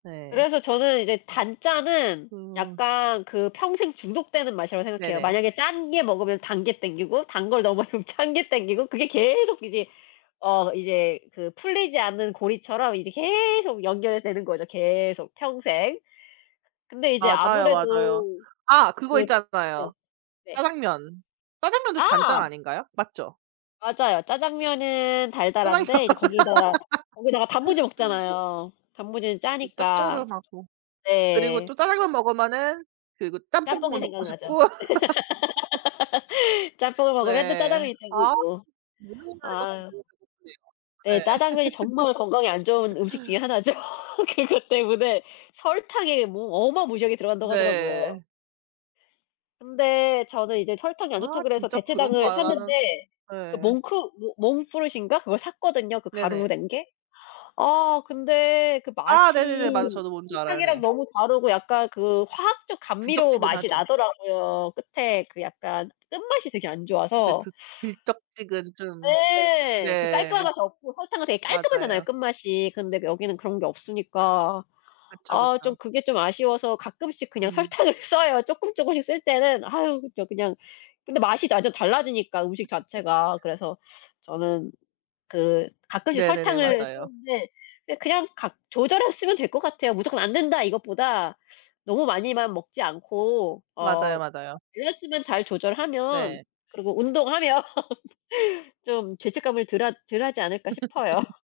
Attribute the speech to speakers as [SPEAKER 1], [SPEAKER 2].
[SPEAKER 1] 네.
[SPEAKER 2] 그래서 저는 이제 단짠은
[SPEAKER 1] 그
[SPEAKER 2] 약간 그 평생 중독되는 맛이라고 생각해요.
[SPEAKER 1] 네네.
[SPEAKER 2] 만약에 짠 게 먹으면 단 게 당기고 단 걸 너무 많이 먹으면 짠 게 당기고 그게 계속 이제 어 이제 그 풀리지 않는 고리처럼 이제 계속 연결이 되는 거죠, 계속 평생. 근데 이제
[SPEAKER 1] 맞아요, 맞아요.
[SPEAKER 2] 아무래도
[SPEAKER 1] 아 그거
[SPEAKER 2] 그 네.
[SPEAKER 1] 있잖아요,
[SPEAKER 2] 네.
[SPEAKER 1] 짜장면. 짜장면도 단짠
[SPEAKER 2] 아.
[SPEAKER 1] 아닌가요? 맞죠?
[SPEAKER 2] 맞아요. 짜장면은
[SPEAKER 1] 짜장면.
[SPEAKER 2] 달달한데 이제 거기다가 거기다가 단무지 먹잖아요. 단무지는
[SPEAKER 1] 그
[SPEAKER 2] 짜니까.
[SPEAKER 1] 짭조름하고. 그리고
[SPEAKER 2] 네.
[SPEAKER 1] 또 짜장면 먹으면은 그리고 짬뽕
[SPEAKER 2] 짬뽕이
[SPEAKER 1] 국물 먹고
[SPEAKER 2] 생각나죠.
[SPEAKER 1] 싶고.
[SPEAKER 2] 짬뽕을 먹으면 또
[SPEAKER 1] 네.
[SPEAKER 2] 짜장면이
[SPEAKER 1] 아.
[SPEAKER 2] 당기고. 아.
[SPEAKER 1] [unintelligible]
[SPEAKER 2] 네.
[SPEAKER 1] 네.
[SPEAKER 2] 짜장면이 정말 건강에 안 좋은 음식 중에 하나죠. 그것 때문에 설탕이 뭐 어마무시하게 들어 간다고 하더라고요.
[SPEAKER 1] 네.
[SPEAKER 2] 근데 저는 이제 "설탕이 안 좋다."
[SPEAKER 1] 아
[SPEAKER 2] 그래서
[SPEAKER 1] 진짜
[SPEAKER 2] 대체당을
[SPEAKER 1] 그런가요? 나는
[SPEAKER 2] 샀는데 그
[SPEAKER 1] 예.
[SPEAKER 2] 몽크 모 몽크푸릇인가? 그걸 샀거든요, 그 가루로
[SPEAKER 1] 네네.
[SPEAKER 2] 된 게. 아 근데 그
[SPEAKER 1] 아 네네네. 맞아요.
[SPEAKER 2] 맛이
[SPEAKER 1] 저도 뭔 줄 알아요.
[SPEAKER 2] 설탕이랑
[SPEAKER 1] 네.
[SPEAKER 2] 너무 다르고 약간 그 화학적 감미료 맛이
[SPEAKER 1] 들쩍지근하죠.
[SPEAKER 2] 나더라고요. 끝에 그 약간 끝맛이 되게 안
[SPEAKER 1] 네.
[SPEAKER 2] 좋아서
[SPEAKER 1] 드 들쩍지근 좀.
[SPEAKER 2] 네. 그 깔끔한
[SPEAKER 1] 네.
[SPEAKER 2] 맛이 없고 설탕은 되게 깔끔하잖아요,
[SPEAKER 1] 맞아요.
[SPEAKER 2] 끝맛이. 근데 여기는 그런 게 없으니까.
[SPEAKER 1] 그쵸,
[SPEAKER 2] 아 좀
[SPEAKER 1] 그쵸.
[SPEAKER 2] 그게 좀 아쉬워서 가끔씩 그냥
[SPEAKER 1] 음.
[SPEAKER 2] 설탕을 써요. 쪼끔쪼끔씩 쓸 때는 아유 저 그냥 근데 맛이 완전 달라지니까, 음식 자체가. 그래서 저는 그 가끔씩
[SPEAKER 1] 네네네.
[SPEAKER 2] 설탕을
[SPEAKER 1] 맞아요.
[SPEAKER 2] 쓰는데 그냥 각 조절해서 쓰면 될 것 같아요. "무조건 안된다." 이것보다 너무 많이만 먹지 않고 어
[SPEAKER 1] 맞아요, 맞아요.
[SPEAKER 2] 그램 수만 잘 조절하면
[SPEAKER 1] 네.
[SPEAKER 2] 그리고 운동하면 좀 죄책감을 덜 하 덜 하지 않을까? 싶어요.